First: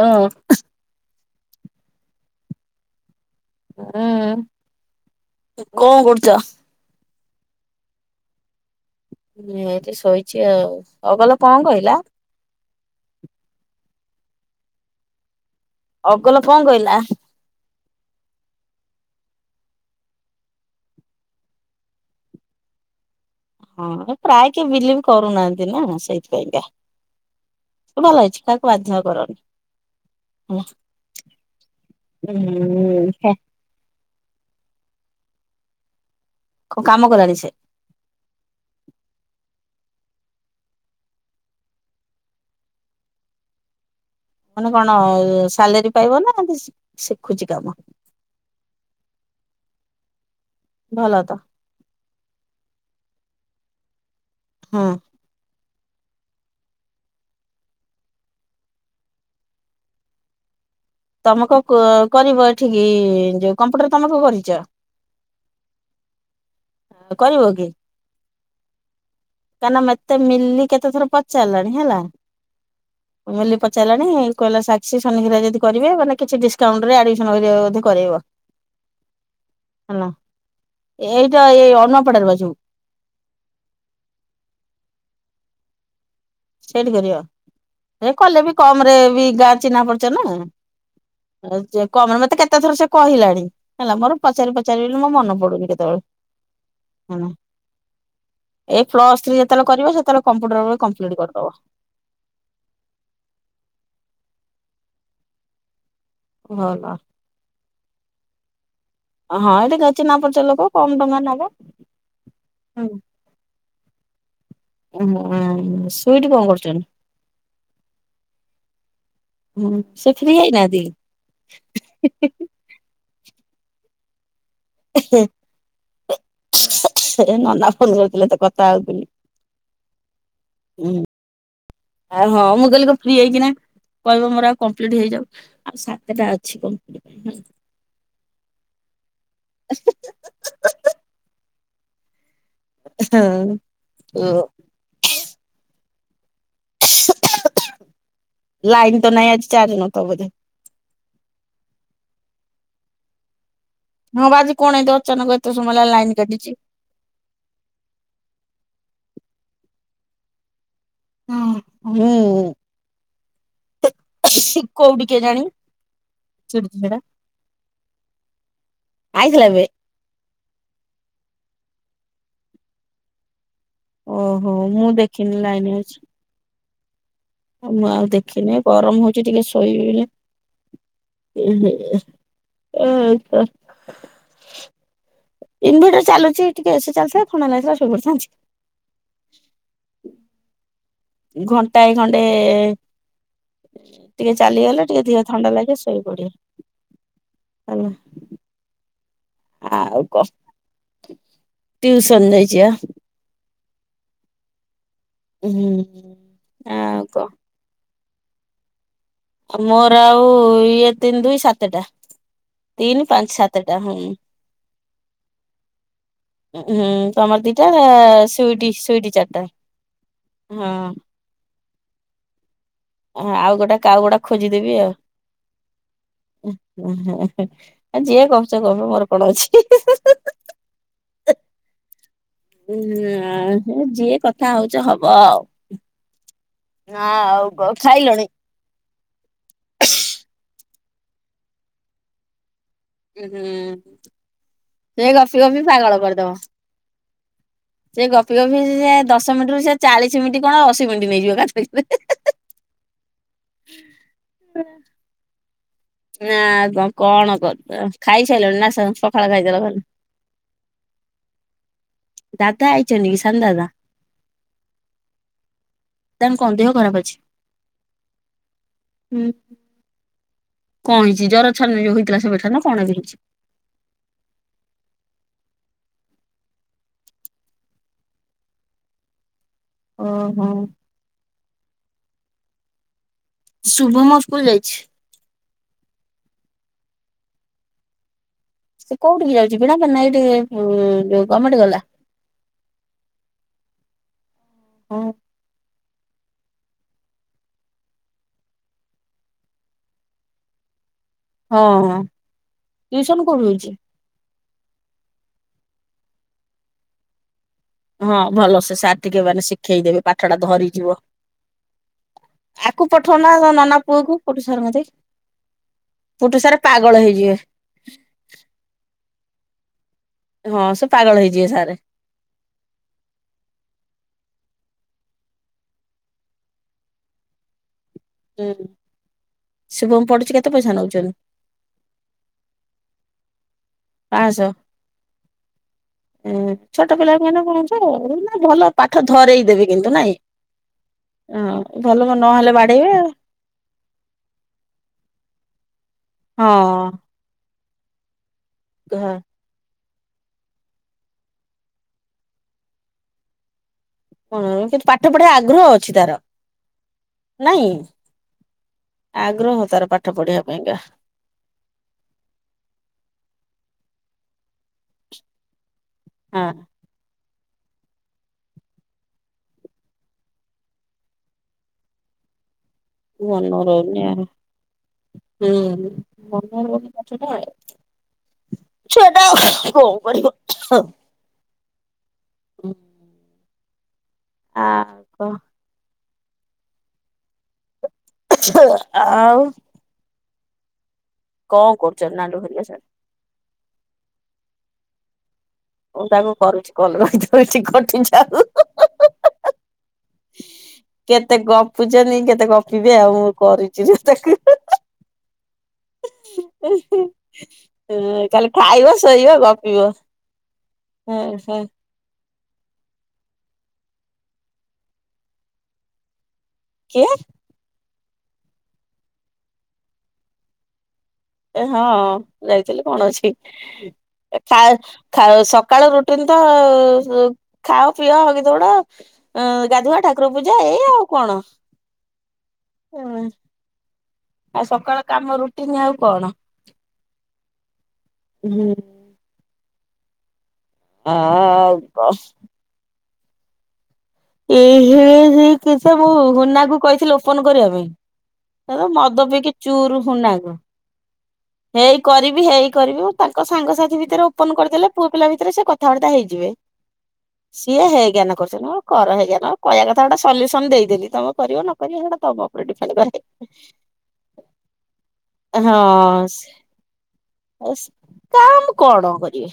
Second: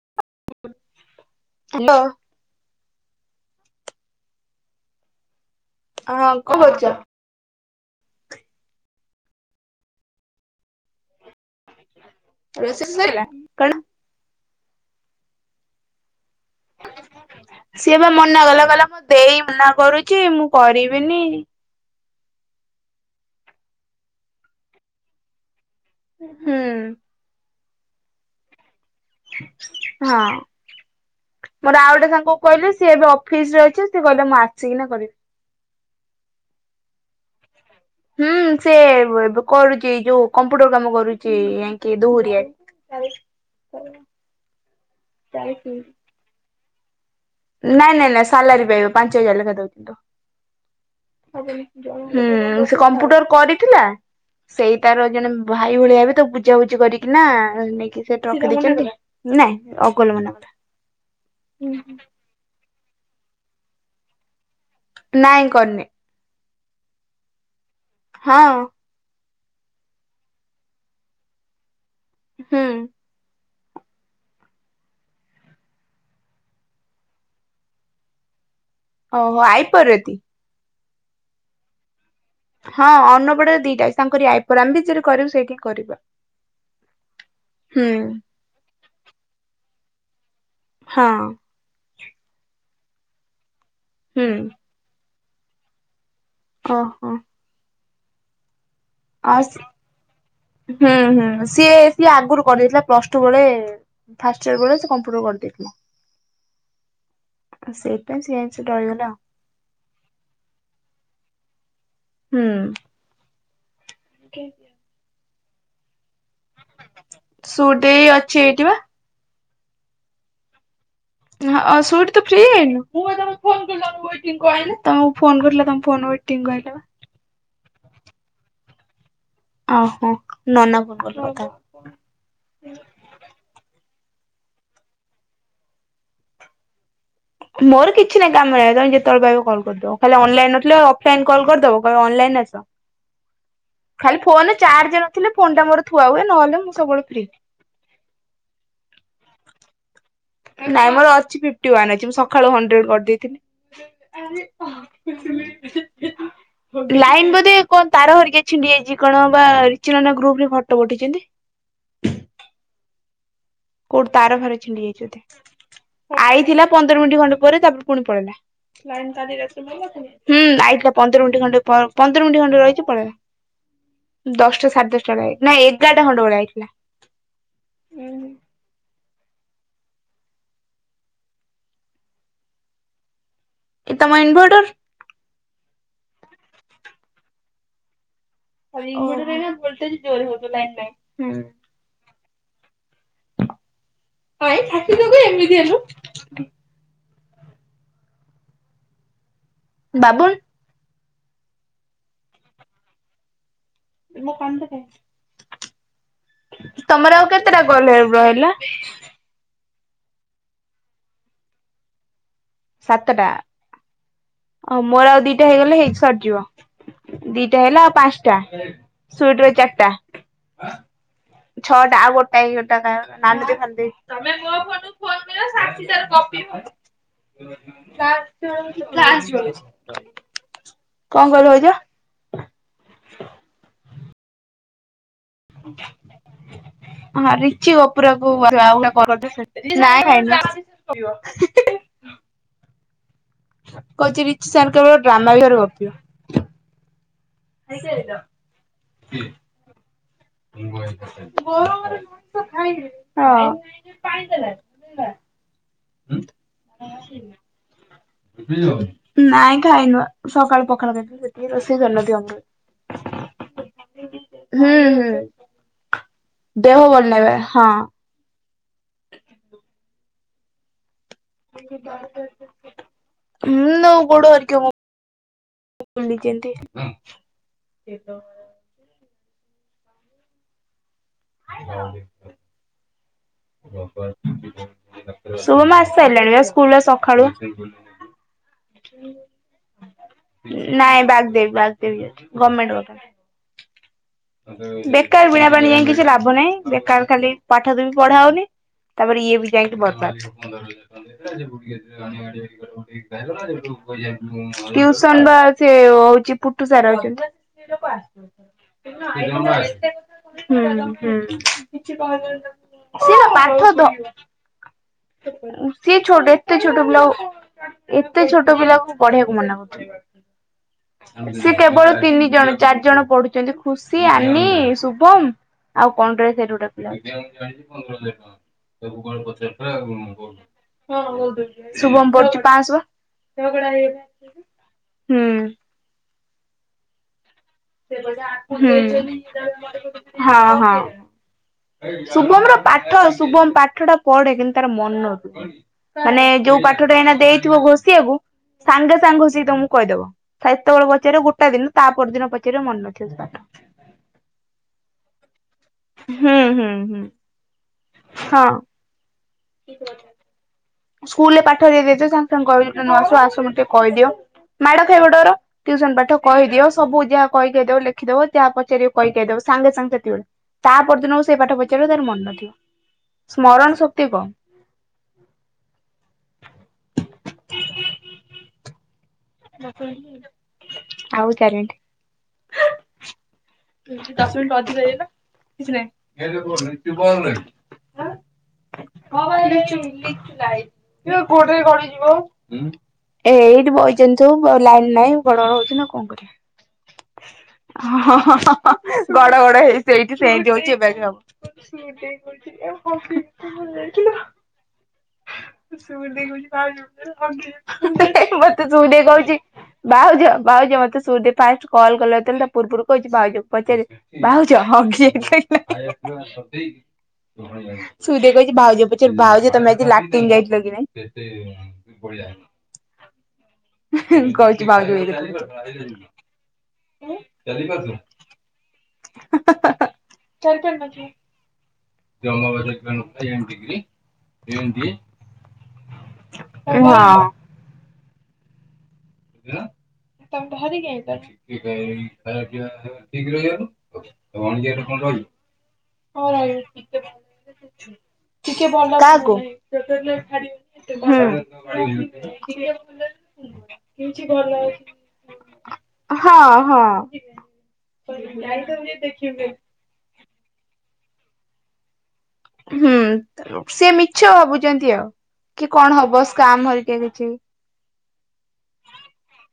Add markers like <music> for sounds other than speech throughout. ହଁ। ହାଲୋ। ହୁଁ କଣ କରୁଛ? ଉଁ ଏଇଠୀ ଶୋଇଛି ଆଉ। ଅଗଲ କଣ କହିଲା? ରୋଷେଇ ସଇଲା ଅଗଲ କଣ କହିଲା? ସିଏ ବା ମନା କଲା କହିଲା ମୋ ଦେଇ ମନାକରୁଛି ମୁଁ କରିବିନି। ହଁ ପ୍ରାୟ କିଏ ବିଲିଭ କରୁନାହାନ୍ତି ନା ସେଇଥି ହୁଁ ପାଇଁକା। ଭଲ ହେଇଛି କାହାକୁ ବାଧ୍ୟ କର ହଁ ମୋର ଆଉ ଗୋଟେ ସାଙ୍ଗକୁ କହିଲି ସିଏ ହୁଁ ଏବେ ହେ। ଅଫିସରେ ଅଛି। ସିଏ କହିଲା ମୁଁ ଆସିକିନା କରିବି। କଣ କାମ କଲାଣି ସେ? ହୁଁ ସେ ବ ଏବେ କରୁଛି ଏଇ ଯୋଉ କମ୍ପ୍ୟୁଟର କାମ କରୁଛି ଆଙ୍କି ଦୋହୁରିଆ। <unintelligible> ମାନେ କଣ ଏ ସାଲେରୀ ପାଇବ ନା ଏମିତି ସି ଶିଖୁଛି କାମ? ନାଇଁ ନାଇଁ ନାଇଁ ସାଲାରୀ ପାଇବ ପାଞ୍ଚ ହଜାର ଲେଖା ଦଉଛନ୍ତି ଭଲ ତ ତ ହବନି। ହୁଁ ସେ କମ୍ପ୍ୟୁଟର କରିଥିଲା ସେଇ ହଁ ତାର ଜଣେ ଭାଇ ଭଳିଆ ହେବେ ତ ବୁଝାବୁଝି କରିକି ନା ନେଇକି ସେ ଟଙ୍କା ଦେଇଛନ୍ତି। ନାଇଁ ଅଗଲ ମନା କଲା। ତମେ କଣ କ କରିବ ଏଠିକି ଯୋଉ କମ୍ପ୍ୟୁଟର ତମେ କଣ କରିଛ? ନାଇଁ କରିନି। ଆଉ କରିବ କି? ହଁ। କାହିଁକି ନା ମେତେ ମିଲି କେତେ ଥର ପଚାରିଲାଣି ହେଲା ହୁଁ। ମିଲି ପଚାରିଲାଣି କହିଲା ସାକ୍ଷୀ, ସୋନି ଘରିକା ଯଦି କରିବେ ମାନେ କିଛି ଡିସକାଉଣ୍ଟରେ ଆଡମିସନ କରିବା କଥା ବୋଧେ କରେଇବ। ଓହୋ ଆଇ ପୋ ରେ ହେଲା ତି? ଏଇଟା ଏଇ ଅନ୍ନପଡାରେ ବା ଯୋଉ। ହଁ ଅନ୍ନପଡ଼ାରେ ଦିଟା ଅଛି ତାଙ୍କରି ଆଇ ପୋର ଆମେ ବି ଯଦି କରିବୁ ସେଇଠି ହିଁ କରିବୁ ବା। ସେଇଠି କରବ? ଏ କଲେ ବି କମରେ ବି ଗାଁ ଚିହ୍ନା ପରିଚୟ ନା! ହଁ। ହଁ ଯେ କମରେ ମତେ କେତେ ଥର ସେ କହିଲାଣି ହେଲା ମୋର ହୁଁ ପଚାରିବି ପଚାରିବି ବୋଲି ମୋ ମନ ପଡୁନି କେତେବେଳେ। ଓ ହୋ। ଏ ପ୍ଲସଥ୍ରୀ ଆଉ ସି ଯେତେବେଳେ କରିବ ସେତେବେଳେ କମ୍ପ୍ୟୁଟର ବି ହୁଁ କମ ହୁଁ ସିଏ ସିଏ ଆଗରୁ କରିଦେଇଥିଲା ପ୍ଲସଟୁ ବେଳେ ଫାଷ୍ଟ ଇୟର ବଳେ ସେ କମ୍ପ୍ୟୁଟର କରିଦେଇଥିଲା। ଭଲ। ଆଉ ସେଇଥିପାଇଁ ସିଏ ଯାଇଙ୍କି ସେଇଠି ରହିଗଲେ ଆଉ। ହଁ ଟିକେ ଚିହ୍ନା ପରିଚୟ ଲୋକ କମ ଟଙ୍କା ନବ। ହୁଁ। ଉଁ ସୁଇଟି କଣ କରୁଛନ୍ତି? ସୁଇଟି ଅଛି ଏଇଠି ବା। ହୁଁ ସେ ଫ୍ରି ହେଉନାହାନ୍ତି କି? ହୁଁ ଅ ସୁଇଟି ତୁ ଫ୍ରି ହେଇନୁ? ତମକୁ ଫୋନ କରିଥିଲା ତମ ଫୋନ ୱେଟିଙ୍ଗକୁ ଆଇଲା ବା। ସେ ନନା ଫୋନ କରିଥିଲେ ତ କଥା ହଉଥିଲି। ଓ ହୋ ନନା ଫୋନ୍ କରିଥିଲେ <unintelligible> କଥା। ଆଉ ହଁ ମୁଁ କହିଲ କଣ ଫ୍ରି ହେଇକିନା କହିବ ମୋର ଆଉ କମ୍ପ୍ଲିଟ ହେଇଯାଉ ଆଉ ସାତଟା ଅଛି କମ୍ପ୍ଲିଟ ପାଇଁ ହେଲା। ମୋର କିଛି ନାଇଁ କାମରେ ଏକା ତମେ ଯେତେବେଳେ ପାଇବ କଲ କରିଦବ, ଖାଲି ଅନଲାଇନ ନଥିଲେ ଆଉ ଅଫ୍ ଲାଇନ୍ କଲ୍ କରିଦବ କହିବ ଅନଲାଇନ ଆସ ଖାଲି ହଁ ଫୋନରେ ଚାର୍ଜ ନଥିଲେ ଫୋନ୍ ଟା ମୋର ଥୁଆ ହୁଏ ନହେଲେ ମୁଁ ସବୁବେଳେ ଫ୍ରି। ଲାଇନ ତ ନାଇଁ ଆଜି ଚାର୍ଜ ନଥିବ ବୋଧେ। ନାଇଁ ମୋର ଅଛି ଫିଫ୍ଟି ୱନ୍ ଅଛି ମୁଁ ସକାଳୁ ହଣ୍ଡ୍ରେଡ କରିଦେଇଥିଲି। ହଁ ବା ଆଜି କଣ ଏମିତି ଅଚାନକ ଏତେ ସମୟ ହେଲା ଲାଇନ୍ କାଟିିଛି। ଲାଇନ ବୋଧେ କଣ ତାର ଘରିକା ଛିଣ୍ଡି ଯାଇଛି କଣ ବା ରିଚି ନନା ଗ୍ରୁପରେ ଫଟୋ ପଠେଇଛନ୍ତି। ହଁ ହୁଁ। କୋଉଠି ତାର ଫାର ଛିଣ୍ଡି କୋଉଠି ଯାଇଛି ବୋଧେ? କେଜାଣି ଆଇଥିଲା ଚିଡୁଚି ସେଟା। ପନ୍ଦର ମିନିଟ ଖଣ୍ଡେ ପରେ ତାପରେ ପୁଣି ପଳେଇଲା। ହୁଁ ଆଇଥିଲା ଏବେ? ଆଇଥିଲା ପନ୍ଦର ମିନିଟ୍ ଖଣ୍ଡେ ପ ପନ୍ଦର ମିନିଟ୍ ଖଣ୍ଡେ ରହିଛି ପଳେଇଲା। ଓହୋ ଦଶଟା ମୁଁ ସାଢେ ଦଶଟାରେ ଦେଖିନି ନା ଲାଇନ ଅଛି। ଏଗାରଟା ଖଣ୍ଡେବେଳେ ଆଇଥିଲା। ମୁଁ ଆଉ ଦେଖିନେଇ ଗରମ୍ ହଉଚି ଟିକେ ଶୋଇବି ବୋଲି ହ ହ ଏ ତମ ଇନଭର୍ଟର? ଇନଭର୍ଟର ଚାଲୁଛି ଟିକେ ଏସି ଚାଲିଥିଲେ ଥଣ୍ଡା ନାଗିଥିଲେ ଶୋଇ ପଡ଼ିଥାନ୍ତି। ଆଉ ଇନଭର୍ଟର୍ ରେ ଏଇନା ଭୋଲ୍ଟେଜ ଜୋରରେ ହଉଥିବ ଲାଇନ ନାଇଁ। ଘଣ୍ଟାଏ ଖଣ୍ଡେ ଟିକେ ଚାଲିଗଲେ ଟିକେ ଦିହ ଥଣ୍ଡା ଲାଗେ ଶୋଇପଡିବ ହେଲା। ଆଉ କ ବାବୁନ ଟିଉସନ୍ ଯାଇଛି ଆ <unintelligible> ହୁଁ ହୁଁ ଆଉ କ କେତେଟା କଲ ରହିଲା? ମୋର ଆଉ ଇଏ ତିନି ଦୁଇ ସାତଟା। ତିନି ପାଞ୍ଚ ସାତଟା ହୁଁ। ଓ ମୋର ଆଉ ଦିଟା ହେଇଗଲେ ହେଇ ସରିଯିବ ହୁଁ ତମର ଦିଟା ହେଲା ଆଉ ପାଞ୍ଚଟା ସୁଇଟି ସୁଇଟି ଚାରିଟା ସୁଇଟର ଚାରି ଟା ହଁ ଛଅଟା ଆଉ ଗୋଟେ ଏ ଗୋଟା ଆଉ ଗୋଟା କାଉ ଗୋଟା ଖୋଜିଦେବି କୋ <unintelligible> ଆ ଯିଏ କରୁଚ କରୁ ମୋର କଣ ଅଛି? କଣ କହିଲ ହଉଛ? ଉୁଁ ହେଉ ଯିଏ କଥା ଥା ହଉଛ ହବ ଆଉ ହଁ ଆଉ ରିଚି କଣ ଖାଇଲଣି? କପୁରକୁ ଆଉ କରନ୍ତୁାଇଁ ଖାଇ <unintelligible> ଉ ହୁଁ କହୁଛି ରିଚି ସାର୍ କେବଳ ସେ ଡ୍ରାମା ଗପି ବିଷୟରେ ଗପି ଗପିବ ପାଗଳ କରିଦବ। ସେ ଗପି ଗପି ସେ ଦଶ ମିିଟରୁ ସେ ଚାଳିଶ ମିନିଟ୍ କଣ ଅଶୀ ମିନିଟ ନେଇଯିବ <unintelligible> ହଁ ନା ଆଉ କଣ କଣ କରୁଚ? ନାଇଁ ଖାଇନୁ ସକାଳୁ ପଖାଳ ସେତିିକି ରୋଷେଇ କରିନଥିବ। ଦାଦା ଆଇଛନ୍ତି କି ସାନ ଦାଦା? ହୁଁ ହୁଁ ତାଙ୍କ କଣ ଦେହ ଖରାପ ଭଲ ଅଛି? ନାଇ ବା ହଁ ହୁଁ କଣ ହେଇଛି ଜର ଛାଡୁନି ଯୋଉ ହେଇଥିଲା ସେବେଠାରୁ ନା କଣ ହେଇଛି? ହୁଁ ତାଙ୍କ ଗୋଡ଼ ହେରୀକା ଭଲି କେଛନ୍ତି ହେଇଥିପାଇଁ ଓହୋ ଆଇଲ ଶୁଭମ ସ୍କୁଲ ଯାଇଛି। ଶୁଭମ ଆସି ସାରିଲାଣି ବା ସ୍କୁଲ ଆଜି ସକାଳୁ। ସେ କୋଉଠିିକି ଯାଉଛି ବୀଣାପାଣି ନା ଏଇଠି ଉ ନାଇଁ ବ୍ୟାଗ ଯୋଉ ଦେବି ଗମେଟ ବ୍ୟାଗ ଗଲା। ଦେବି ଗମେଣ୍ଟ ଗଲା ହଁ ବେକାର ବିଣାପାଣି ଯାଇଁକି କିଛି ଲାଭ ନାହିଁ ବେକାର ଖାଲି ପାଠ ବି ପଢା ହଉନି ତାପରେ ଇଏ ବି ଯାଇକି ବରବାଦ। ହଁ ଟିଉସନ କୋଉଠି ହଉଛି? <unintelligible> ଟ୍ୟୁସନ ବା ସେ ହଉଛି ପୁଟୁ ସାରଙ୍କ ଟିଉସନ। ହଁ ଭଲ ସେ ସାର୍ ଟିକେ ମାନେ ଶିଖେଇଦେବେ ପାଠ ଟା ହୁଁ ହୁଁ। ଧରିଯିବ। କିଛି ଆକୁ ସେ ନା ପଠଉନା ତମ ପାଠ ନନା ଧ ପୁଅକୁ ପୁଟୁ ସାରଙ୍କ କତିକି। ସିଏ ଛୋଟ ପୁଟୁ ଏତେ ସାର୍ ଛୋଟ ପାଗଳ ପିଲାକୁ ହେଇଯିବେ ଏତେ ଛୋଟ ପିଲାଙ୍କୁ ପଢେଇିବାକୁ ମନା ହଁ ସେ ପାଗଳ କରୁଥିଲେ। ହେଇଯିବେ ସିଏ ସାର୍। କେବଳ ତିନି ଜଣ ଚାରି ଜଣ ପଢୁଛନ୍ତି ଖୁସି, ଆନି, ଶୁଭମ ଆଉ କଣଟେ ସେଠି ଗୋଟେ ପିଲାଟେ। <unintelligible> ହୁଁ। ଶୁଭମ ଶୁଭମ ପଢୁଛି କେତେ ପଇସା ନଉଛନ୍ତି ପଡୁଛି ପାଞ୍ଚଶ ପା ହୁଁ। ଉୁ ଛୋଟ ପିଲାକୁ ଏନା ପଢ଼ଉଚି। ହୁଁ କିନ୍ତୁ ନାଇଁ। ହଁ ହଁ ଭଲ ଶୁଭମ ନହେଲେ ର ବାଡେଇବେ ପାଠ ଶୁଭମ ପାଠ ଟା ପଢେ କିନ୍ତୁ ତାର ମନ ମାନେ ହଁ ଯୋଉ ପାଠଟା ଏଇନା ଦେଇଥିବ ଘୋଷିଆକୁ ସାଙ୍ଗେ ସାଙ୍ଗ ଘ ଘୋଷିକି ତମକୁ କହିଦବ ସତେବେଳେ ପଚାର ଗୋଟାଏ ଦିନ ତା ପରଦିନ ପଚାର ଥିର ମାନେ ନଥିବ ସେ ପାଠ। ହଁ କିନ୍ତୁ ପାଠ ପଢିବା ଆଗ୍ରହ ଅ ହୁଁ ହୁଁ ହୁଁ। ନାଇଁ। ହଁ। ଆଗ୍ରହ ତାର ପାଠ ପଢିବା ପାଇଁକା। ସ୍କୁଲରେ ପାଠ ଦେଇଦେଇଥିବ ସାଙ୍ଗେ ସାଙ୍ଗେ କହିବ <unintelligible> ଆସୁ ଆସ ମତେ ଟିକେ କହିଦିଅ ମାଡ ଖାଇବଡର। ଟ୍ୟୁସନ ପାଠ କହିଦିଅ ହଁ ସବୁ ଯାହା କହିକି <unintelligible> ଲେଖିଦବ ଯାହା ପଚାରିବ କହି କାଇ ଦବ ସାଙ୍ଗେ ସାଙ୍ଗେ ସେତିକି ବେଳେ। ତା ପରଦିନ କୁ ସେଇ ପାଠ ପଚାରିବ ତାର ମନ ନଥିବ ମନ ସ୍ମରଣ ରହୁନି ଶକ୍ତି ଆଉ କମ। ହୁଁ ମନେ ରୋହୁନି ପାଠଟା ଆଉ। ଛୁଆଟା <unintelligible> ପଢିବ। ଆଉ। <unintelligible> ହୁଁ। ଦଶ ମିନିଟରୁ ଅଧିକ ହେଇଗଲେ କିଛି ନାଁଇ। ଆଁ ହଁ ବା ଆଉ ଏଇ ଲିଚୁ ଲିଚୁ ଲାଇଟ୍। ଏବା କଣ କରୁଛନ୍ତି ଗୋଡୋରେ ନାଲୁ ହେରିକା ସବୁ? ଗଳି ଯିବ। ନା କଁ ମୁଁ ତାକୁ କରିବା କରୁଛି କଲ୍ ହଁ ରହିଥାଉଛି ହଁ କଟି ଯାଉ ହଁ ହଁ ଗଡ ଗଡ କେତେ ହେଇ। ଗପୁଛନ୍ତି କେତେ ସେଇଠି ଗପିବେ ଆଉ ମୁଁ ସେନ୍ତୀ କରୁଛି ରେ ହୋଉଚି ତାକୁ <unintelligible> ସୁଇଟି ଦେଇ କୋହୁଚି ଭାଉଜ <unintelligible> ହଗି ଖାଲି ହେବି। ତେ ସୁଇଟି ଖାଇବ ଦେଇ ଶୋଇବ କହିଚି ଗପିବ ବାହୁଜ ଭାଉଜ ମତେ ହଁ ସୁଇଟି ଦେଇ ହଁ ଫାର୍ଷ୍ଟ କ କଲ୍ କଲା ଯେତୋବେଳେ ତା ପୁର୍ବୁରୁ କହିଚି ଭାଉଜ କୁ ପଚାରେ ଭାଉଜ ହଗି। <unintelligible> <unintelligible> କିଏ। ସୁଇଟ ଦେଇ କହିଚି ଭାଉଜକୁ ପଚାରିବୁ ଭାଉଜ ତମେ ଆଜି ଲାଟିନ ଯାଇ ଥିଲ କି ନାଇଁ। କେତେ <unintelligible> ଚାରିଲେ କଣ ଅଛି? ଏ କହୁଛି ଖାଅ ଭାଉଜକୁ ଏଇ କଥା ଖାଅ ପଚାରେ। ସକାଳୁ ରୁଟିନ ତ ଖାଅ ପିଅ ହଗି ଦୌଡ। ଅଁ ଗାଧୁଆ ଠାକୁର ପୂଜା ଏଇଆ ଆଉ କଣ। ଜମ <unintelligible> ଡ଼ିଗ୍ରୀ। ଆଉ ସକାଳ କାମ ରୁଟିନ ଆଉ କଣ। ହଁ। <unintelligible> <unintelligible> ଆଉ ଠିକ୍ ରହିଲାନି। ଏ ହେ ହେ ହେ ସେସବୁ ମୁନାକୁ କହିଥିଲି ଓପୋନ୍ କରିବା ପାଇଁ। ତାର ମଦ ପିଇକି ଚୁରୁ <unintelligible> ହେଇ କରିବି ହେଇ କରିବି ତାଙ୍କ ସାଙ୍ଗସାଥି ଭୀ ତରେ ଓପୋନ୍ ଅଛି। କରିଦେଲେ ପୁଅ ପିଲା ଭିତେରେ ସେ କଥାବାର୍ତ୍ତା ହେଇଯିବେ ହଁ ହଁ ସିଏ ହେଜ୍ଞାନ କରୁଛନ୍ତି କର ହେଜ୍ଞାନ କହିବା କଥା ଗୋଟେ ସଲ୍ୟୁସନ୍ ଦେଇଦେଲି ତମ କରିବ ନ କରିବ ସେଇଡ଼ା ତମକୁ ହୁଁ ସିଏ ମିଛ ଭାବୁଚନ୍ତି ଆଉ। କି ଏହଁ କଣ ହବ ସ୍କାମ ହରିକା କିଛି ସେ କାମ୍ କଣ କରିବେ।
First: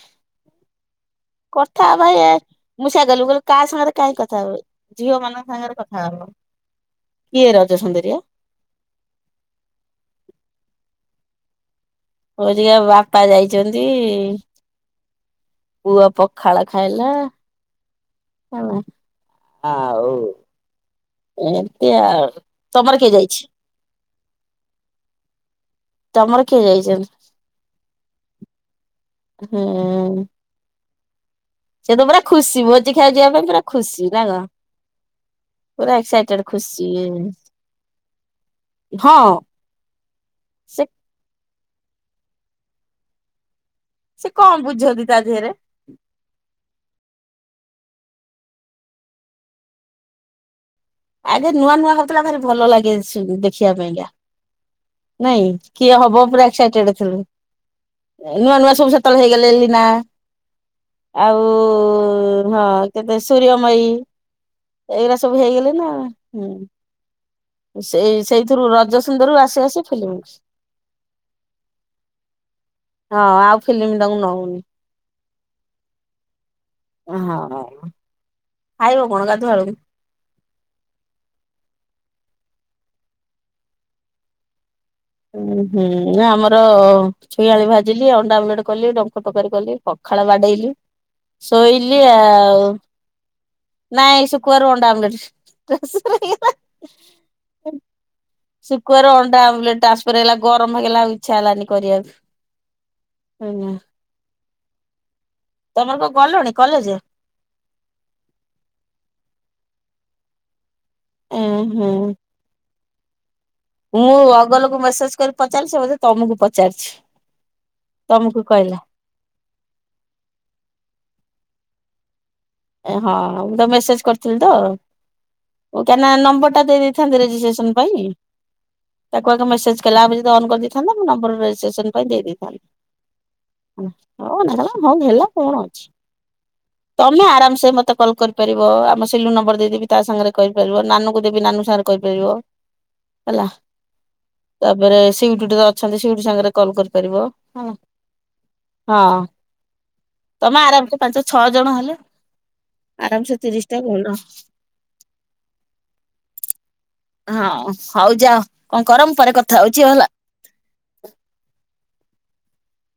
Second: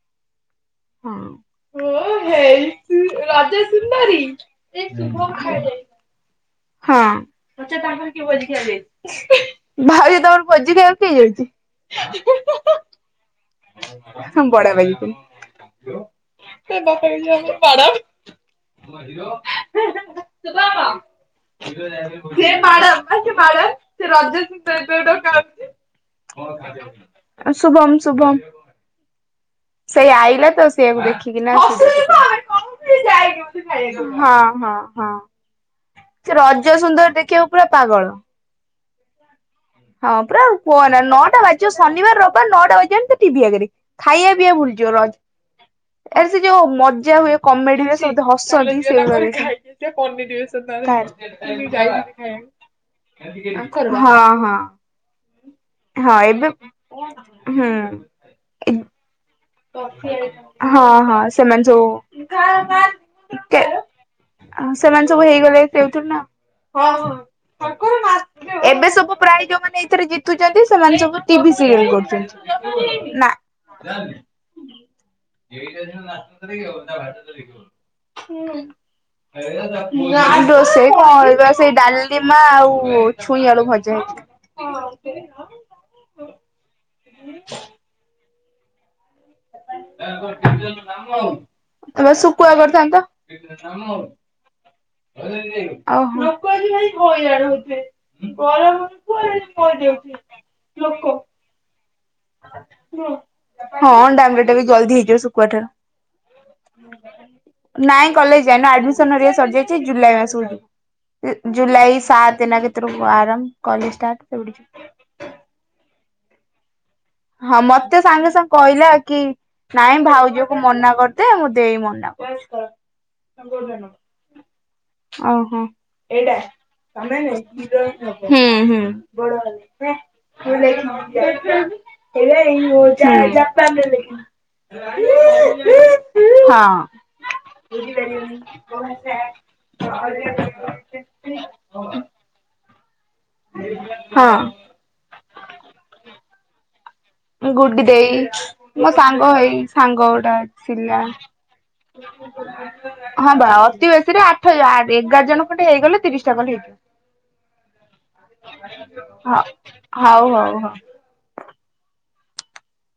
ହଁ କଥା ହବା <unintelligible> ମୁଁ ସେଇଆ କହିଲି ମୁଁ କହିଲି କା ସାଙ୍ଗରେ କାଇଁ କଥା ହେବି ଝିଅ ମାନଙ୍କ ସାଙ୍ଗରେ କ ଥା ହବ। ହଁ। କିଏ ରଜ <unintelligible> ଭାଇ ତମର ସୁନ୍ଦରୀଆ ଭୋଜି ଖାଇଵାକୁ କିଏ ଯାଇଚି? ଭୋଜି ଖାଇବାକୁ ବାପା ଯାଇ ଆଁ ବଡାଆବା ଯାଇଚନ୍ତି। ପୁଅ <unintelligible> ପଖାଳ ଖାଇଲା ହେଲା ଆଉ ଏମିତି ଆଉ ତମର କିଏ <unintelligible> ଯାଇଛି ସେ ରଜରେ ତମର କିଏ ଯାଇଛନ୍ତି <unintelligible> ସେଇ ହୁଁ। ଆଇଲା ତ ସେମ୍ ଦେ ଖୀ ନା। <unintelligible> ସେ ତ ପୁରା ଖୁସି ଭୋଜି ଖାଇବାକୁ ଯିବା ପାଇଁ ପୁରା ଖୁସି ନା କଣ ପୁରା ଏକ୍ସାଇଟେଡ ରଜ ଖୁସି। ସୁନ୍ଦରୀ ଦେଖିବାକୁ ପୁରା ପାଗଳ। ହଁ। ହଁ ପୁରା କୁହ ସେ ନା ନଅଟା ବାଜିବ ଶନିବାର ରବିବାର ନଅଟା ବାଜିଅନି ସେ ଟିଭି ଆଗରେ। ସେ ଖାଇଆ ପିଇଆ କଣ ଭୁଲଯିବ ବୁଝନ୍ତି ରଜ୍ ତା ଦେହରେ ଆରେ ସେ ଯୋଉ ମଜା ହୁଏ କମେଡି ରେ ସେ ଏବତି ହସନ୍ତି ସେଇ ପରିକା। ଟିକେ କମିପିବେ ଆଗେ ନୂଆ ନୂଆ ହଉଥିଲା ସେତବେଳେ ଭାରି ଭଲ ଲାଗେ ଦେଖିବା ପାଇଁକା <unintelligible> ହଁ ହଁ। ନାଇଁ କିଏ ହଁ ହବ ପୁରା ଏବେ ଏକ୍ସାଇଟେଡ ଥିଲୁ ହୁଁ ନୂଆ ନୂଆ ସବୁ ସେତ୍ ତବେଳେ ହେଇଗଲେ ଏଲିନା ହଁ ହଁ ଆଉ ସେମାନେ ସବୁ ହଁ ତେବେ କେ ସୂର୍ଯ୍ୟମୟୀ। ସେମାନେ ଏଇଗୁରା ସବୁ ହେଇଗଲେ ହେଇଗଲେଣିନା ସେଇଥିରୁ ଆଉ ନା। ହୁଁ। ସେଇ ସେଇଥିରୁ ରଜ ସୁୁନ୍ଦରୀରୁ ଆସୁ ଆସୁ ଏଥିରେ ଜିତୁଚନ୍ତି ସେମାନେ ସବୁ ଟିଭି ସିରିଏଲ୍ କରୁଚନ୍ତି। ହଁ ନା ଆଉ ଫିଲ୍ମ ତାଙ୍କୁ ନଉନି ଏଇଟା ଯେମିତି ନାଚୁଥିଲି ଆଉ। ଓ ହଁ ହଁ ଖାଇବ କଣ ଗାଧୁଆ ବେଳକୁ? ନା ରୋଷେଇ କଣ ବା ସେଇ ଡାଲିମା ଆଉ ଛୁଇଁ ଆଳୁ ଭଜା ହେଇଚି। ହଁ ଆଉଥେରେ ଉଁ ହୁଁ ନା ଆମର ଛୁଇଁଆଳୁ ଭାଜିଲି। ଅଣ୍ଡା ଅମଲେଟ କଲି। ଡଙ୍କ୍ କଁ ତରକାରୀ କଲି। ପଖାଳ ବାଡେଇଲି। ଶୋଇଲି ଏ ଶୁଖୁଆ ଆଉ। କରିଥାନ୍ତ। ନାଇଁ ଶୁକୁଆରୁ ଅଣ୍ଡା ଆମଲେଟ୍। ଓହୋ। ହଁ ଶୁକୁଆରୁ ଅଣ୍ଡା ଆମଲେଟ ଟ୍ରାନ୍ସଫର ହେଇଗଲା ଗରମ ହେଇଗଲା ଆଉ ଇଛା ହେଲାନି କରିବାକୁ। ହଁ ଅଣ୍ଡାଆମଲେଟ ଟା ବି ଜଲଦି ହେଇଯିବ। ଶୁଖୁଆ ଠାରୁ। ତମର କଁ ଗଲଣି କଲେଜେ? ନାଇଁ କଲେଜ ଯାଏନି। ଆଡମିସନ ହରିକା ସରଯାଇଚି। ଜୁଲାଇ ମାସକୁ ଯିବି। ଉଁ ଇ ହୁଁ ଜୁଲାଇ ସାତ୍। ତେନା କେତେରୁ ଆରମ୍? ମୁଁ ଅଗଲକୁ ମେସେଜ କରି ପଚାରିଲି ସେ ବୋଧେ ତମକୁ ପଚାରିଛି? ହଁ ମତେ ସାଙ୍ଗେ ସାଙ୍ଗେ କହିଲା କି ନାଇଁ ଭାଉଜକୁ ମନା କରିଦେ ମୋ ଦେଇ ମନା କରୁଛି। ଏ ହଁ ମୁଁ ତାକୁ ମେସେଜ କରିଥିଲି ତ? ଓହୋ ଓ କାହିଁ ଏଇଟା ନମ୍ବର ଟା ଦେଇ ଦେଇଥାନ୍ତେ ରେଜିଷ୍ଟ୍ରେସନ ପାଇଁ। ହୁଁ ହୁଁ ତାକୁ ଆଗେ ମେସେଜ କଲା ଆମେ ଯଦି ଅନ୍ କରିଦେଇଥାନ୍ତୁ ନା ମୋ ନମ୍ବର ରେଜିଷ୍ଟ୍ରେସନ୍ ପାଇଁ ଦେଇ ଦେଇଥାନ୍ତେ। ଉଁ ହଉ ନେଇଗଲା ହଁ ହେଲା କଣ ଅଛି। ହଁ। ତମେ ଆରାମ ସେ। ମତେ କଲ୍ କରିପାରିବ। ଆମ ସିଲୁ ନମ୍ବର ଦେଇଦେବି ତା ସାଙ୍ଗରେ କରିପାରିବ। ନାନୁଙ୍କୁ ଦେବି ନାନୁ ସାଙ୍ଗରେ କହିପାରିବ। ହେଲା ହଁ। ତାପରେ ସିଉଟି ଏଠି ତ ଅଛନ୍ତି ସୁଇଟୁ ସାଙ୍ଗରେ କଲ୍ କରିପାରିବ ଗୁଡି ଦେଇ ମୋ ହଁ ସାଙ୍ଗ ହେଇ ସାଙ୍ଗ ଗୋଟା ତମେ ଆରାମ ସେ ଥିଲା ପାଞ୍ଚ ଛଅ ଜଣ ହେଲେ ହଁ ଆରାମସେ ବା ତିରିଶ ଟା ଅତି ଭଲ ବେଶୀରେ ଆଠ ଏୟା ଆ ଏଗାର ଜଣ ଖଟେ ହେଇଗଲେ ତିରିଶ ଟା କଲେ ହେଇଯିବ। ହଁ ହଉ ଯାଅ କଣ କର ମୁଁ ପରେ ହ କଥା ହଉଛି ହେଲା। ହଉ ହଉ ହଉ।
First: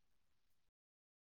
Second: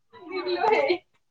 <unintelligible>